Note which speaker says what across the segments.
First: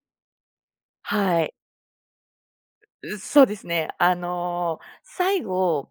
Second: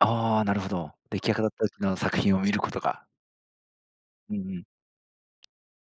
Speaker 1: ああ、なるほど。出来あ
Speaker 2: は
Speaker 1: がっ
Speaker 2: い。
Speaker 1: たちの作品を見ることが。
Speaker 2: う、そうですね。あ
Speaker 1: うんうん。
Speaker 2: の、最後、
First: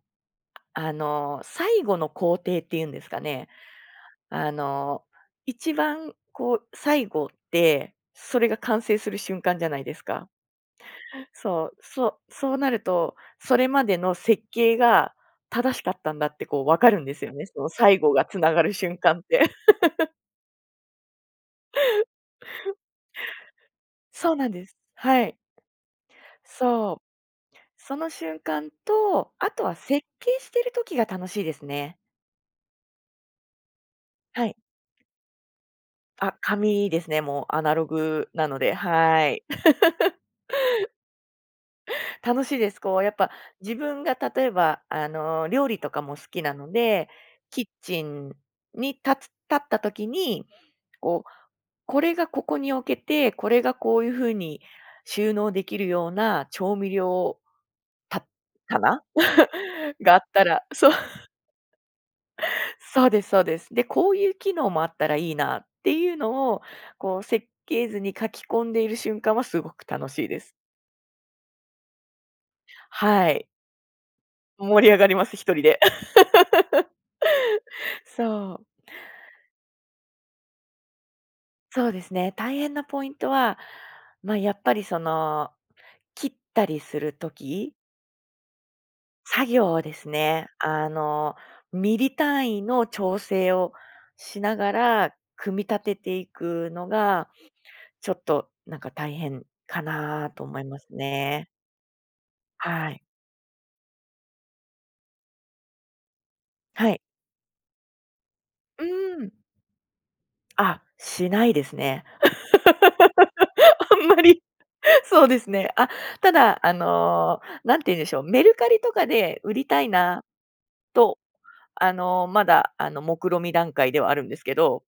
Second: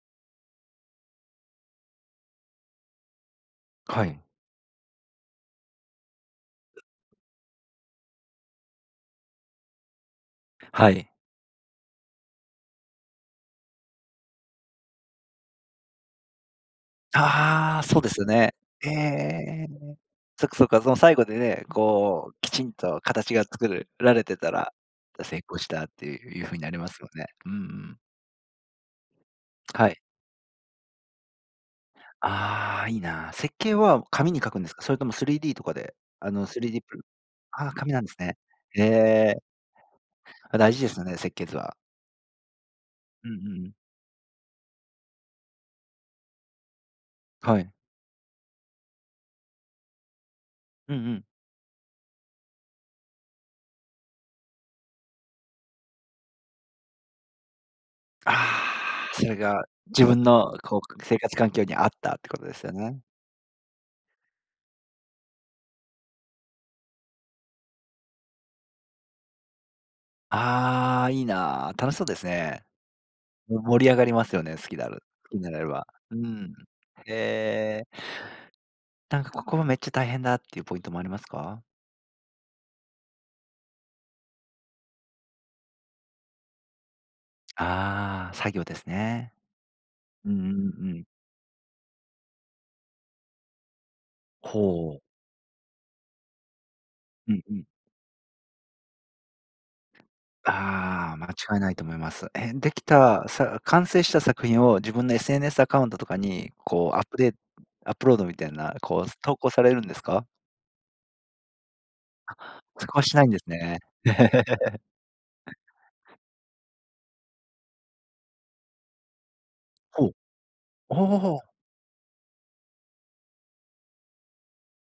Speaker 2: あの、最後の工程っていうんですかね、
Speaker 1: はい。
Speaker 2: あの、一番こう最後って、それが完成する瞬間じゃないですか。
Speaker 1: はい。
Speaker 2: そう、そそうなると、それまでの設計が正しかったんだってこう、わかるんですよね。その
Speaker 1: ああ、
Speaker 2: 最
Speaker 1: そうで
Speaker 2: 後
Speaker 1: す
Speaker 2: が
Speaker 1: よ
Speaker 2: つな
Speaker 1: ね。
Speaker 2: がる
Speaker 1: へ
Speaker 2: 瞬間って。
Speaker 1: え。そっかそっか、その最後でね、こうきちんと形が作るられ
Speaker 2: そう
Speaker 1: て
Speaker 2: なん
Speaker 1: た
Speaker 2: で
Speaker 1: ら、
Speaker 2: す。は
Speaker 1: だ
Speaker 2: い。
Speaker 1: 成功したっていう風になります
Speaker 2: そ
Speaker 1: よ
Speaker 2: う、
Speaker 1: ね。うんう
Speaker 2: そ
Speaker 1: ん。
Speaker 2: の瞬間と、あとは
Speaker 1: はい。
Speaker 2: 設計してる時が楽しいですね。
Speaker 1: ああ、いいな。設計は紙に
Speaker 2: は
Speaker 1: 書
Speaker 2: い。
Speaker 1: くんですか？それとも3Dとかで、あ
Speaker 2: あ、
Speaker 1: の、3D
Speaker 2: 紙
Speaker 1: プ
Speaker 2: ですね、もうア
Speaker 1: あ、
Speaker 2: ナロ
Speaker 1: 紙なんです
Speaker 2: グ
Speaker 1: ね。
Speaker 2: なので、
Speaker 1: へ
Speaker 2: は
Speaker 1: え。
Speaker 2: い。
Speaker 1: あ、大事ですよね、設計図は。
Speaker 2: 楽しいです。こうやっぱ
Speaker 1: うん、ううん。
Speaker 2: 自分が例えばあの、料理とかも好きなので、
Speaker 1: は
Speaker 2: キッ
Speaker 1: い。
Speaker 2: チンに立つ立った時に、
Speaker 1: うんう
Speaker 2: こ
Speaker 1: ん。
Speaker 2: う、これがここに置けて、これがこういうふうに収納できるような調味料た
Speaker 1: あ
Speaker 2: 棚、
Speaker 1: あ、それが 自
Speaker 2: があっ
Speaker 1: 分
Speaker 2: た
Speaker 1: の
Speaker 2: ら
Speaker 1: こ
Speaker 2: そう。
Speaker 1: う生活環境にあったってことですよね。
Speaker 2: そうですそうです。で、こういう機能もあったらいいなっていうのをこう、設計図に書き込んでいる瞬間はすごく楽しいです。
Speaker 1: ああ、いいな、楽しそうですね。
Speaker 2: はい。
Speaker 1: も盛り上がりますよね、好き
Speaker 2: 盛
Speaker 1: だ
Speaker 2: り上
Speaker 1: る
Speaker 2: がります。
Speaker 1: ふ
Speaker 2: 一
Speaker 1: なれ
Speaker 2: 人
Speaker 1: れ
Speaker 2: で。
Speaker 1: ば。うん。へえ。
Speaker 2: そう。
Speaker 1: なんかここはめっちゃ大変だっていうポイントもありますか？
Speaker 2: そうですね。大変なポイントは、ま、やっぱりその切ったりするとき
Speaker 1: ああ、作業ですね。
Speaker 2: 作業です
Speaker 1: うん
Speaker 2: ね、
Speaker 1: う
Speaker 2: あ
Speaker 1: んうん。
Speaker 2: の、ミリ単位の調整をしなが
Speaker 1: ほう。
Speaker 2: ら、組み立てていくのが、
Speaker 1: うんうん。
Speaker 2: ちょっとなんか大変かなと思います
Speaker 1: ああ、まが
Speaker 2: ね。
Speaker 1: 違いないと思います。えん、でき
Speaker 2: はい。
Speaker 1: たさ完成した作品を自分の SNS アカウントとかに、
Speaker 2: は
Speaker 1: こう、
Speaker 2: い。
Speaker 1: アップデアップロードみたいな、
Speaker 2: う
Speaker 1: こう、す
Speaker 2: ん。
Speaker 1: 投稿されるんですか？
Speaker 2: あ、しないですね。
Speaker 1: あ、そこはしないんですね。
Speaker 2: あんまり そうですね。あ、ただあの、何て言うんでしょう、メルカリとかで売りたい
Speaker 1: ほう。
Speaker 2: な
Speaker 1: お
Speaker 2: と、
Speaker 1: お。
Speaker 2: あの、まだあの、目論見段階ではあるんですけど。